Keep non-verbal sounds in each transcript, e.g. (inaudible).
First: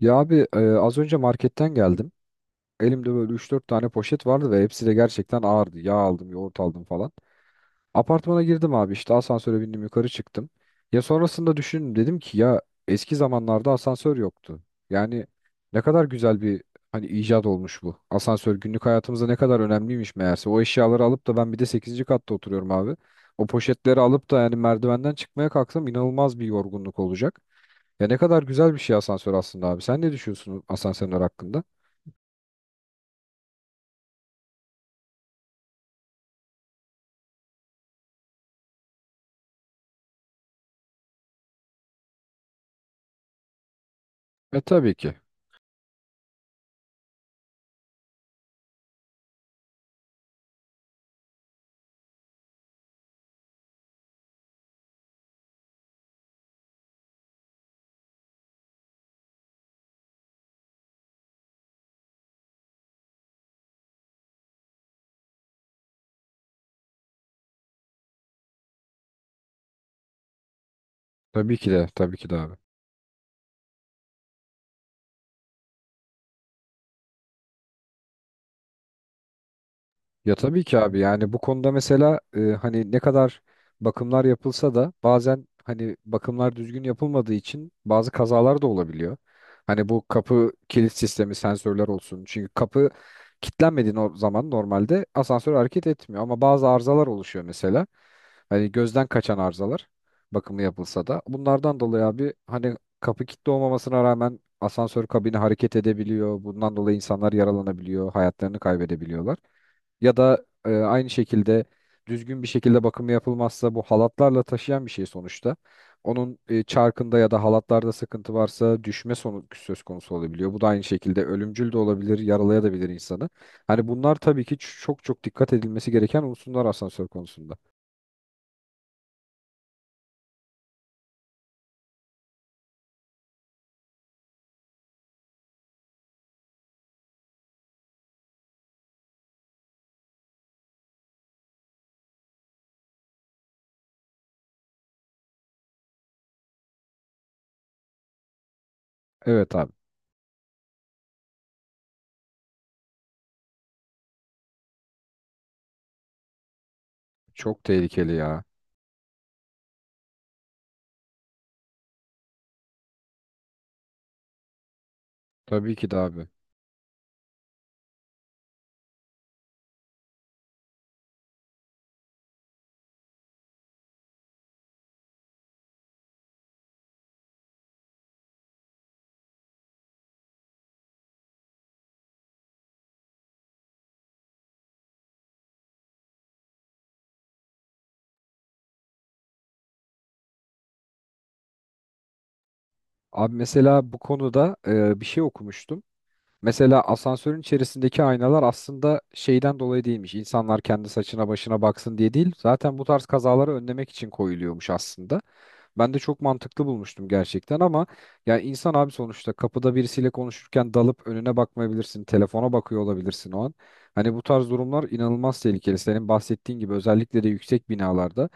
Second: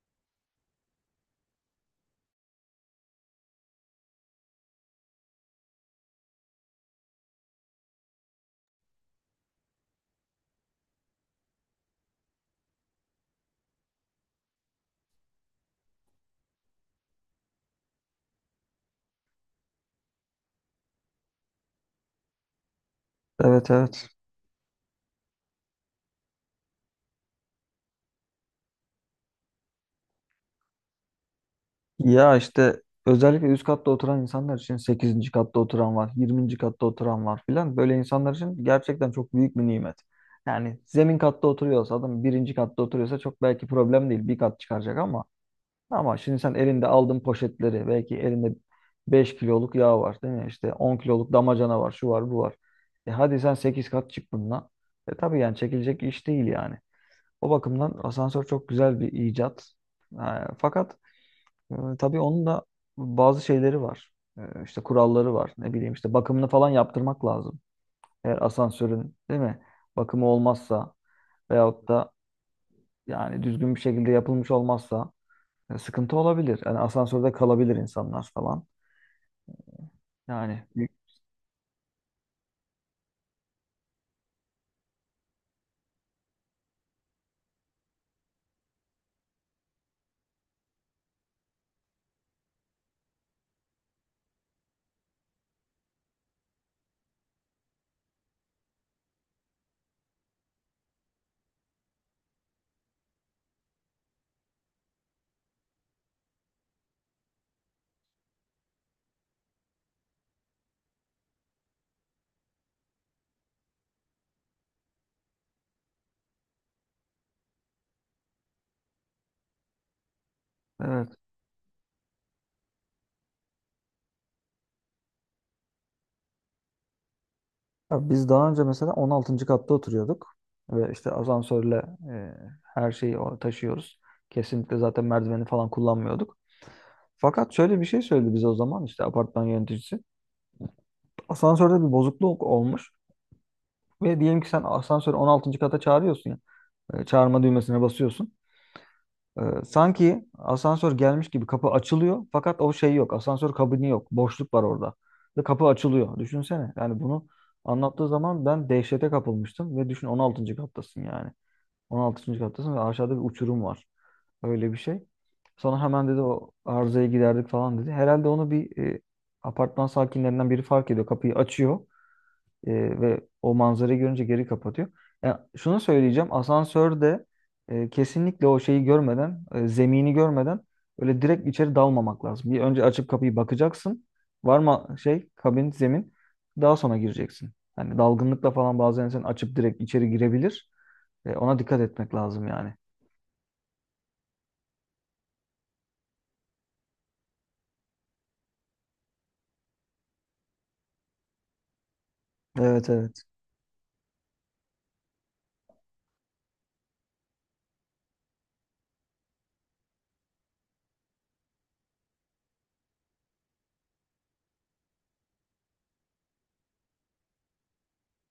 Ya abi az önce marketten geldim. Elimde böyle üç dört tane poşet vardı ve hepsi de gerçekten ağırdı. Yağ aldım, yoğurt aldım falan. Apartmana girdim abi işte asansöre bindim yukarı çıktım. Ya sonrasında düşündüm dedim ki ya eski zamanlarda asansör yoktu. Yani ne kadar güzel bir hani icat olmuş bu. Asansör günlük hayatımızda ne kadar önemliymiş meğerse. O eşyaları alıp da ben bir de sekizinci katta oturuyorum abi. O Evet, poşetleri evet. alıp da yani merdivenden çıkmaya kalksam inanılmaz bir yorgunluk olacak. Ya ne kadar güzel bir şey asansör aslında abi. Sen ne düşünüyorsun asansörler hakkında? Ya işte özellikle üst katta oturan insanlar için sekizinci katta oturan var, yirminci katta oturan var filan. Böyle insanlar için gerçekten çok büyük bir nimet. Yani zemin katta oturuyorsa adam, birinci katta oturuyorsa çok belki problem değil. Bir kat E tabii çıkaracak, ki. ama şimdi sen elinde aldığın poşetleri, belki elinde 5 kiloluk yağ var değil mi? İşte 10 kiloluk damacana var, şu var, bu var. E hadi sen 8 kat çık bununla. E tabii, yani çekilecek iş değil yani. O bakımdan asansör çok güzel bir icat. Ha, fakat tabii onun da bazı şeyleri var. İşte kuralları var. Ne bileyim, işte bakımını falan yaptırmak lazım. Eğer asansörün, değil mi? Bakımı olmazsa, Tabii ki de. veyahut da Tabii ki de abi. yani düzgün bir şekilde yapılmış olmazsa sıkıntı olabilir. Yani asansörde kalabilir insanlar falan. Ya tabii Yani ki abi yani bu konuda mesela hani ne kadar bakımlar yapılsa da bazen hani bakımlar düzgün yapılmadığı için bazı kazalar da olabiliyor. Hani bu kapı kilit sistemi sensörler olsun. Çünkü kapı kilitlenmediği o zaman normalde asansör hareket etmiyor ama bazı arızalar oluşuyor mesela. Hani gözden kaçan arızalar bakımı yapılsa da bunlardan dolayı abi hani kapı kilitli olmamasına rağmen asansör kabini hareket edebiliyor. Bundan dolayı insanlar yaralanabiliyor, hayatlarını kaybedebiliyorlar ya da aynı şekilde düzgün bir şekilde bakımı yapılmazsa bu halatlarla taşıyan bir şey sonuçta. Onun çarkında ya da halatlarda sıkıntı varsa düşme sonu söz konusu olabiliyor. Bu da aynı evet. şekilde ölümcül de olabilir, yaralayabilir insanı. Hani bunlar tabii ki çok çok dikkat edilmesi gereken unsurlar asansör konusunda. Ya biz daha önce mesela 16. katta oturuyorduk ve işte asansörle e, her şeyi taşıyoruz. Kesinlikle zaten merdiveni falan kullanmıyorduk. Fakat şöyle bir şey söyledi bize o zaman işte apartman yöneticisi. Asansörde bir bozukluk olmuş ve diyelim ki sen asansörü on altıncı kata çağırıyorsun ya. E, çağırma düğmesine basıyorsun. E, Evet abi. sanki asansör gelmiş gibi kapı açılıyor, fakat o şey yok. Asansör kabini yok. Boşluk var orada. Ve kapı açılıyor. Düşünsene. Yani bunu Çok anlattığı tehlikeli ya. zaman ben dehşete kapılmıştım ve düşün, 16. kattasın yani. 16. kattasın ve aşağıda bir uçurum var. Öyle bir şey. Tabii Sonra ki de hemen dedi abi. o arızayı giderdik falan dedi. Herhalde onu bir apartman sakinlerinden biri fark ediyor. Kapıyı açıyor. E, Ve o manzarayı görünce geri kapatıyor. Ya şunu söyleyeceğim. Asansörde kesinlikle o şeyi görmeden, zemini görmeden öyle direkt içeri dalmamak lazım. Bir önce açıp kapıyı bakacaksın. Var mı şey, kabin, zemin. Daha sonra gireceksin. Hani dalgınlıkla falan bazen sen açıp direkt içeri girebilir. Ona dikkat etmek lazım yani. Abi mesela bu konuda bir şey okumuştum. Mesela asansörün içerisindeki aynalar aslında şeyden dolayı değilmiş. İnsanlar kendi saçına başına baksın diye değil. Zaten bu Evet, tarz evet. kazaları önlemek için koyuluyormuş aslında. Ben de çok mantıklı bulmuştum gerçekten ama ya insan abi sonuçta kapıda birisiyle konuşurken dalıp önüne bakmayabilirsin. Telefona bakıyor olabilirsin o an. Hani bu tarz durumlar inanılmaz tehlikeli. Senin bahsettiğin gibi özellikle de yüksek binalarda.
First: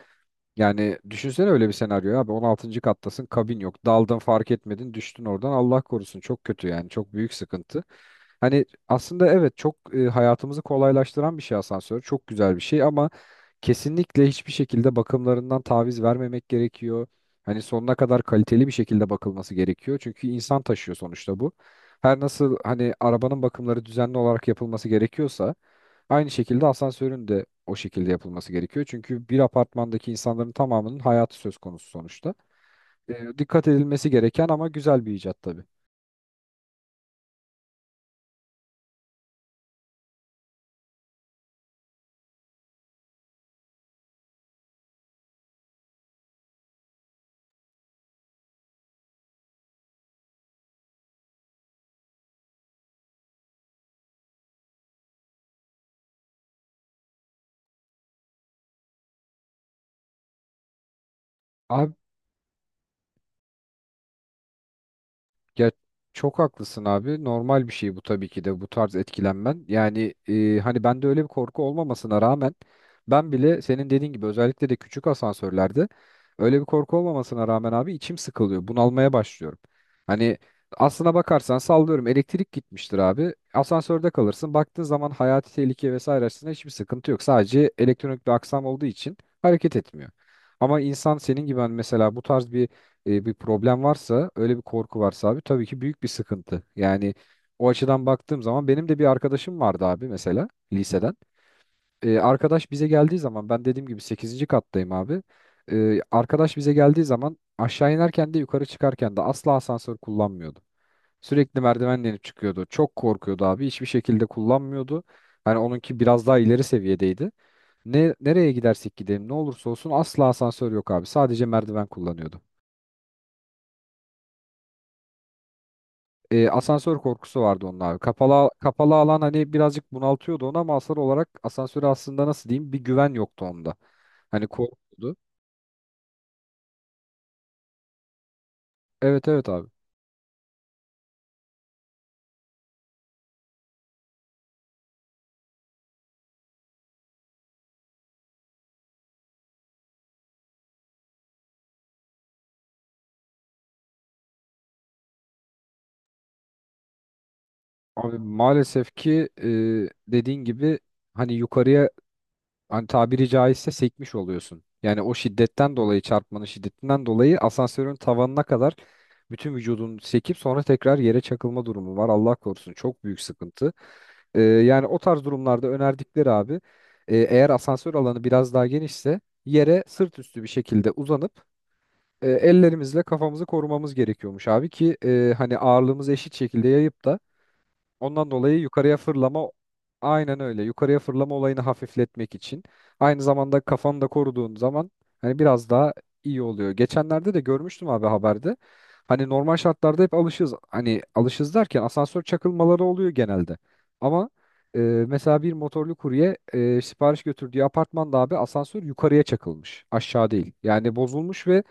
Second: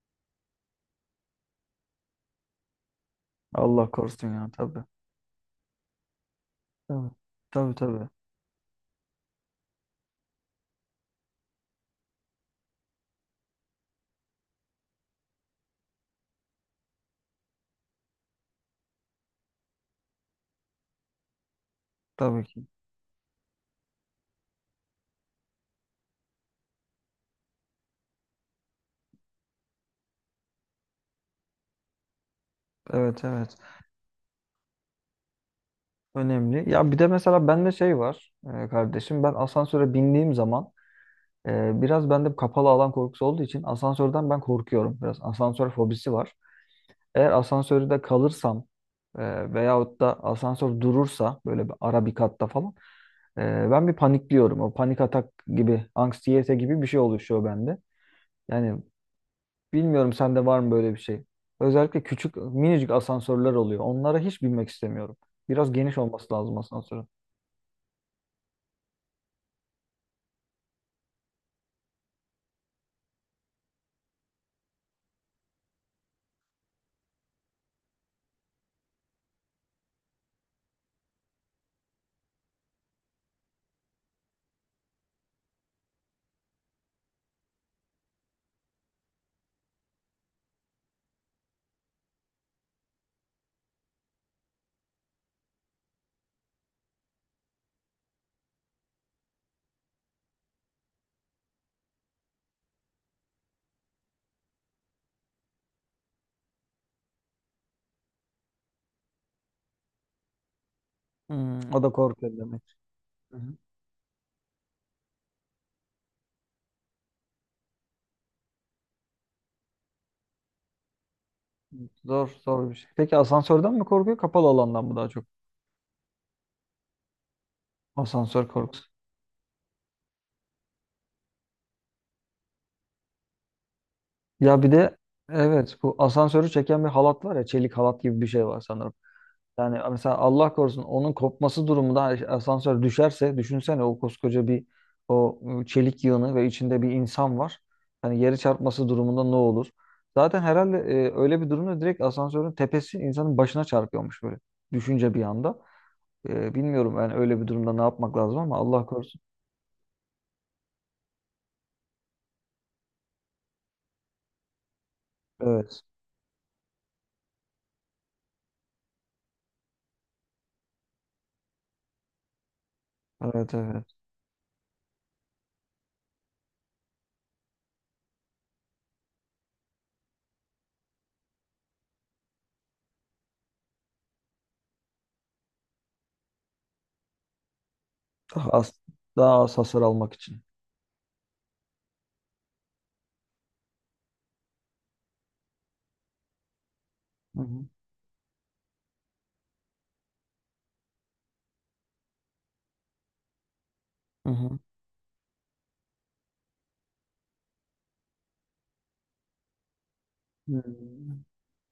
Yani düşünsene öyle bir senaryo abi 16. kattasın kabin yok Allah daldın korusun, ya fark tabii. etmedin düştün oradan Allah korusun çok kötü yani Tabii, çok büyük tabii. sıkıntı. Tabii, Hani aslında evet çok hayatımızı kolaylaştıran bir şey asansör çok güzel bir şey ama kesinlikle hiçbir şekilde bakımlarından taviz vermemek gerekiyor. Hani sonuna kadar kaliteli bir şekilde bakılması gerekiyor çünkü insan taşıyor sonuçta bu. Her tabii nasıl ki. hani arabanın bakımları düzenli olarak yapılması gerekiyorsa aynı şekilde asansörün de o şekilde yapılması gerekiyor. Çünkü bir apartmandaki insanların tamamının hayatı söz konusu sonuçta. Evet, evet. Dikkat edilmesi gereken ama güzel bir icat tabii. Önemli. Ya bir de mesela bende şey var, kardeşim. Ben asansöre bindiğim zaman biraz bende kapalı alan korkusu olduğu için asansörden ben korkuyorum. Biraz asansör fobisi var. Eğer asansörde kalırsam, veyahut da asansör durursa böyle bir ara bir katta falan, ben bir panikliyorum. O panik atak gibi, anksiyete gibi bir şey oluşuyor bende. Yani bilmiyorum, sende var mı böyle bir şey? Özellikle küçük minicik asansörler oluyor. Onlara hiç binmek istemiyorum. Ya Biraz geniş olması çok lazım haklısın asansörün. abi. Normal bir şey bu tabii ki de bu tarz etkilenmen. Yani hani bende öyle bir korku olmamasına rağmen ben bile senin dediğin gibi özellikle de küçük asansörlerde öyle bir korku olmamasına rağmen abi içim sıkılıyor. Bunalmaya başlıyorum. Hani aslına bakarsan sallıyorum elektrik gitmiştir abi. Asansörde kalırsın. Baktığın zaman hayati tehlike vesaire açısından hiçbir sıkıntı yok. Sadece elektronik bir aksam olduğu için hareket etmiyor. Ama insan senin gibi hani mesela bu tarz bir problem varsa, öyle bir korku varsa abi tabii ki büyük bir sıkıntı. Yani o açıdan baktığım zaman benim de bir arkadaşım vardı abi mesela liseden. Arkadaş bize geldiği zaman ben dediğim gibi sekizinci kattayım abi. Arkadaş bize geldiği zaman aşağı inerken de yukarı çıkarken de asla asansör kullanmıyordu. Hmm. Sürekli O da merdivenle inip korkuyor çıkıyordu. demek. Çok Hı korkuyordu hı. abi. Hiçbir şekilde kullanmıyordu. Hani onunki biraz daha ileri seviyedeydi. Ne nereye gidersek gidelim ne olursa olsun asla asansör yok abi. Sadece merdiven Zor, kullanıyordu. zor bir şey. Peki asansörden mi korkuyor, kapalı alandan mı daha çok? Asansör korkusu vardı onun abi. Asansör korkusu. Kapalı alan hani birazcık bunaltıyordu onu ama asıl olarak asansöre aslında nasıl diyeyim bir güven yoktu onda. Hani Ya bir de korkuyordu. evet, bu asansörü çeken bir halat var ya, çelik halat gibi bir şey var sanırım. Evet evet abi. Yani mesela Allah korusun onun kopması durumunda asansör düşerse, düşünsene o koskoca bir, o çelik yığını ve içinde bir insan var. Hani yeri çarpması durumunda ne olur? Zaten herhalde öyle bir durumda direkt asansörün tepesi insanın başına çarpıyormuş, böyle düşünce bir anda. Bilmiyorum yani öyle bir durumda ne yapmak Abi lazım ama Allah maalesef korusun. ki dediğin gibi hani yukarıya hani tabiri caizse sekmiş oluyorsun. Yani o şiddetten Evet. dolayı çarpmanın şiddetinden dolayı asansörün tavanına kadar bütün vücudun sekip sonra tekrar yere çakılma durumu var. Allah korusun çok büyük Evet, sıkıntı. evet. Yani o tarz durumlarda önerdikleri abi eğer asansör alanı biraz daha genişse yere sırt üstü bir şekilde uzanıp ellerimizle kafamızı korumamız gerekiyormuş abi ki hani ağırlığımızı eşit şekilde yayıp da ondan Daha dolayı az, yukarıya daha fırlama az hasar almak aynen için. öyle. Yukarıya fırlama olayını hafifletmek için. Aynı zamanda kafanı da koruduğun zaman hani biraz daha iyi oluyor. Geçenlerde de Hı hı. görmüştüm abi haberde. Hani normal şartlarda hep alışız. Hani alışız derken asansör çakılmaları oluyor genelde. Hı Ama hı. Mesela bir motorlu kurye sipariş götürdüğü apartmanda abi asansör yukarıya çakılmış. Aşağı değil. Yani Hmm. bozulmuş ve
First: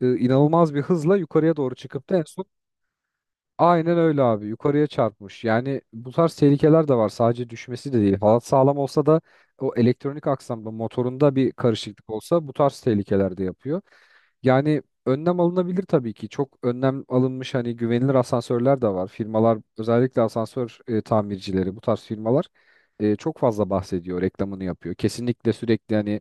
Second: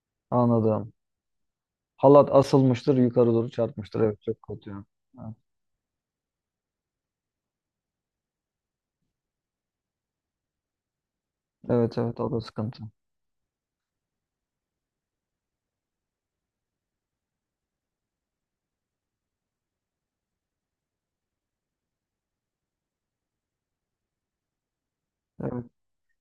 inanılmaz bir Anladım. hızla yukarıya doğru çıkıp da en Halat son asılmıştır, yukarı doğru aynen çarpmıştır. Evet, öyle çok abi. kötü. Yukarıya çarpmış. Yani bu tarz tehlikeler de var. Sadece düşmesi de değil. Halat sağlam olsa da o elektronik aksamda motorunda bir Evet, evet, karışıklık evet, o da olsa bu tarz sıkıntı. tehlikeler de yapıyor. Yani önlem alınabilir tabii ki. Çok önlem alınmış hani güvenilir asansörler de var. Firmalar özellikle asansör tamircileri bu tarz firmalar çok fazla bahsediyor, reklamını yapıyor. Kesinlikle Evet. sürekli hani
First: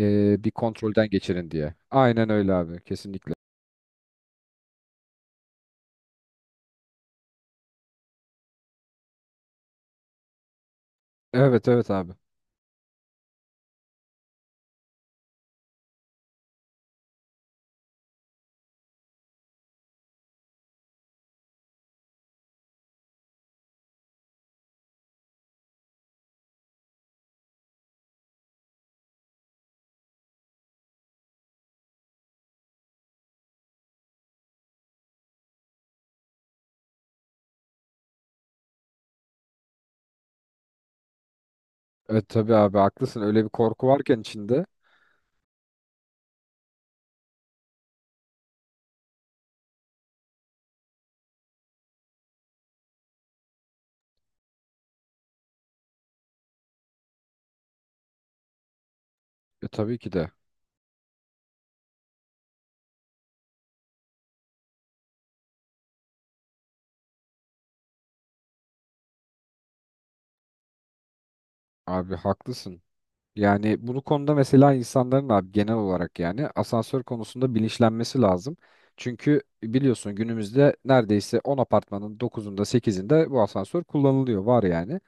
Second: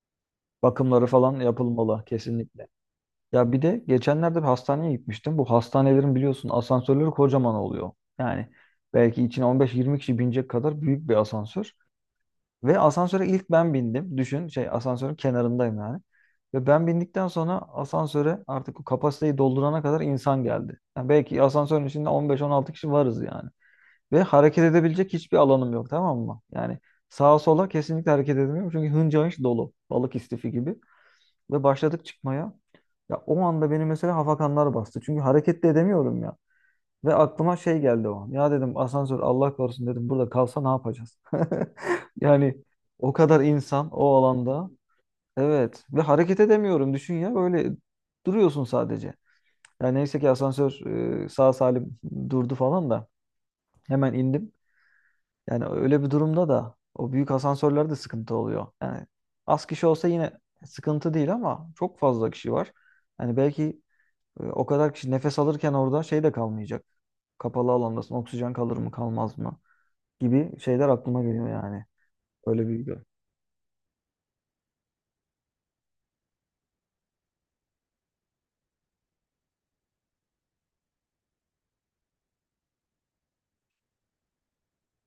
bir Bakımları kontrolden falan geçirin diye. yapılmalı Aynen öyle kesinlikle. abi. Kesinlikle. Ya bir de geçenlerde bir hastaneye gitmiştim. Bu hastanelerin biliyorsun asansörleri kocaman oluyor. Yani belki içine 15-20 kişi binecek kadar büyük bir Evet asansör. evet abi. Ve asansöre ilk ben bindim. Düşün, şey, asansörün kenarındayım yani. Ve ben bindikten sonra asansöre artık o kapasiteyi doldurana kadar insan geldi. Yani belki asansörün içinde 15-16 kişi varız yani. Ve hareket edebilecek hiçbir alanım yok, tamam mı? Yani sağa sola kesinlikle hareket edemiyorum. Çünkü hınca hınç dolu. Balık istifi gibi. Ve başladık çıkmaya. Ya o anda beni mesela hafakanlar bastı. Çünkü hareket de edemiyorum ya. Ve aklıma şey geldi o an. Ya dedim, asansör Allah korusun dedim burada kalsa ne yapacağız? (laughs) E tabii Yani abi o haklısın. kadar Öyle bir korku insan o varken içinde. alanda. Evet, ve hareket edemiyorum, düşün ya, böyle duruyorsun sadece. Yani neyse ki asansör sağ salim durdu falan da hemen indim. Yani öyle bir durumda da o büyük asansörlerde sıkıntı oluyor. Yani az E kişi tabii olsa ki de. yine sıkıntı değil, ama çok fazla kişi var. Yani belki o kadar kişi nefes alırken orada şey de kalmayacak, kapalı alandasın. Oksijen kalır mı kalmaz mı gibi şeyler aklıma geliyor yani. Abi Öyle bir. haklısın. Yani bu konuda mesela insanların abi genel olarak yani asansör konusunda bilinçlenmesi lazım. Çünkü biliyorsun günümüzde neredeyse 10 apartmanın 9'unda 8'inde bu asansör kullanılıyor var yani.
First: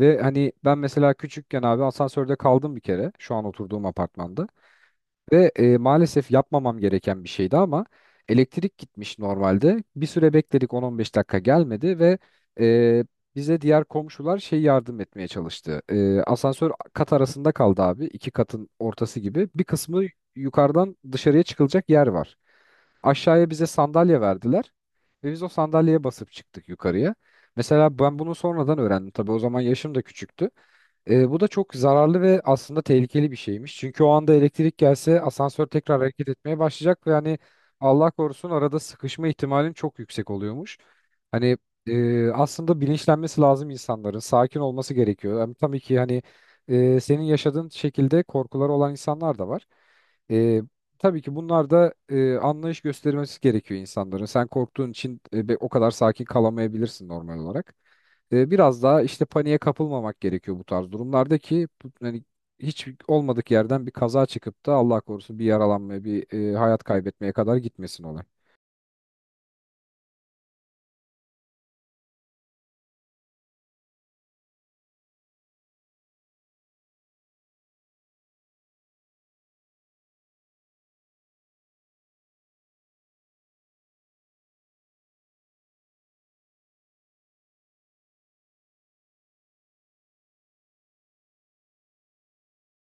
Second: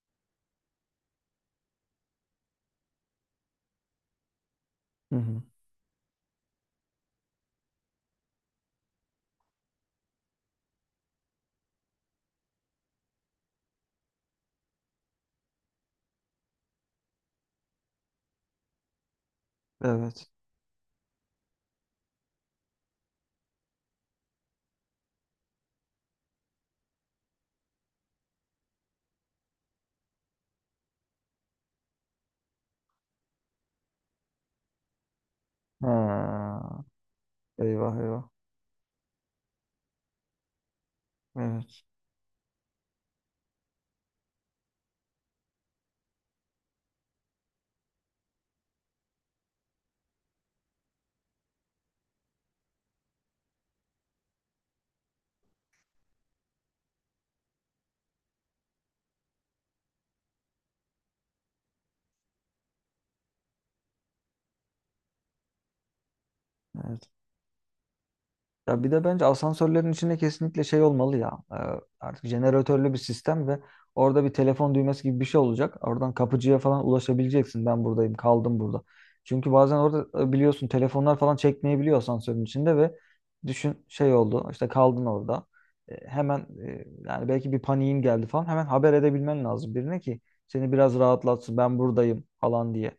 Ve hani ben mesela küçükken abi asansörde kaldım bir kere şu an oturduğum apartmanda. Hı hı. Ve maalesef yapmamam gereken bir şeydi ama elektrik gitmiş normalde. Bir süre bekledik 10-15 dakika gelmedi ve e, bize diğer komşular şey yardım etmeye çalıştı. E, asansör kat arasında kaldı abi. İki katın ortası gibi. Bir kısmı Evet. yukarıdan dışarıya çıkılacak yer var. Aşağıya bize sandalye verdiler ve biz o sandalyeye basıp çıktık yukarıya. Mesela ben bunu sonradan öğrendim. Tabii o zaman yaşım da küçüktü. E, bu da çok zararlı ve aslında tehlikeli bir şeymiş. Çünkü o anda elektrik gelse asansör Ha. tekrar hareket etmeye başlayacak ve hani Eyvah, Allah eyvah. korusun arada sıkışma ihtimalin çok yüksek oluyormuş. Hani Evet. Aslında bilinçlenmesi lazım insanların. Sakin olması gerekiyor. Hem tabii ki hani senin yaşadığın şekilde korkuları olan insanlar da var. E, tabii ki bunlar da anlayış göstermesi gerekiyor insanların. Sen korktuğun için o kadar sakin kalamayabilirsin normal olarak biraz daha işte paniğe kapılmamak gerekiyor bu tarz durumlarda ki hani hiç olmadık yerden bir kaza çıkıp da Allah korusun bir yaralanmaya, bir hayat Evet. kaybetmeye kadar gitmesin olay. Ya bir de bence asansörlerin içinde kesinlikle şey olmalı ya. Artık jeneratörlü bir sistem ve orada bir telefon düğmesi gibi bir şey olacak. Oradan kapıcıya falan ulaşabileceksin. Ben buradayım, kaldım burada. Çünkü bazen orada biliyorsun telefonlar falan çekmeyebiliyor asansörün içinde ve düşün, şey oldu, işte kaldın orada. E, hemen Yani belki bir paniğin geldi falan. Hemen haber edebilmen lazım birine ki seni biraz rahatlatsın. Ben buradayım falan diye.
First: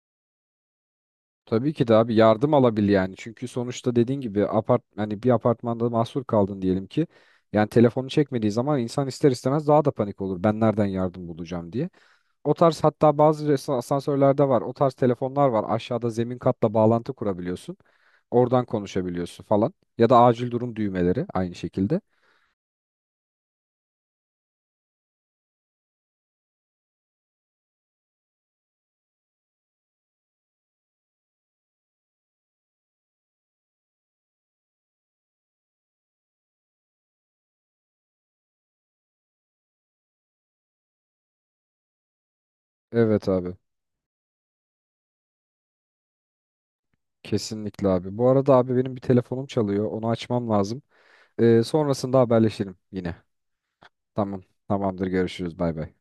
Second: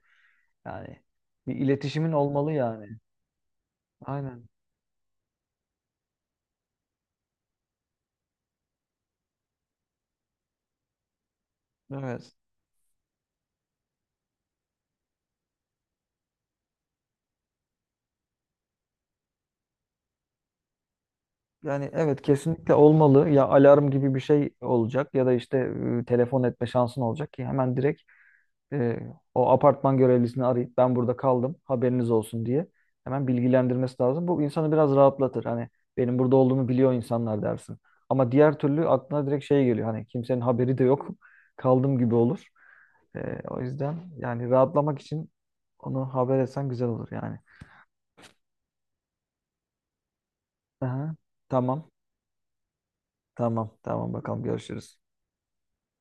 Yani bir Tabii ki de iletişimin abi olmalı yardım yani. alabil yani. Çünkü sonuçta dediğin Aynen. gibi apart hani bir apartmanda mahsur kaldın diyelim ki. Yani telefonu çekmediği zaman insan ister istemez daha da panik olur. Ben nereden yardım bulacağım diye. Evet. O tarz hatta bazı asansörlerde var. O tarz telefonlar var. Aşağıda zemin katla bağlantı kurabiliyorsun. Oradan konuşabiliyorsun falan. Ya da acil durum düğmeleri aynı Yani şekilde. evet, kesinlikle olmalı. Ya alarm gibi bir şey olacak ya da işte telefon etme şansın olacak ki hemen direkt e, o apartman görevlisini arayıp ben burada kaldım haberiniz olsun diye hemen bilgilendirmesi lazım. Bu insanı biraz rahatlatır. Hani benim burada olduğumu biliyor insanlar dersin. Ama diğer türlü aklına direkt şey geliyor. Hani kimsenin haberi de yok. (laughs) Kaldım gibi olur. E, Evet abi. o yüzden yani rahatlamak için onu haber etsen güzel olur yani. Kesinlikle abi. Bu arada abi benim bir telefonum çalıyor. Onu açmam lazım. Aha, tamam, Sonrasında haberleşelim yine. tamam, tamam, Tamam. bakalım, görüşürüz. Tamamdır. Görüşürüz. Bay bay.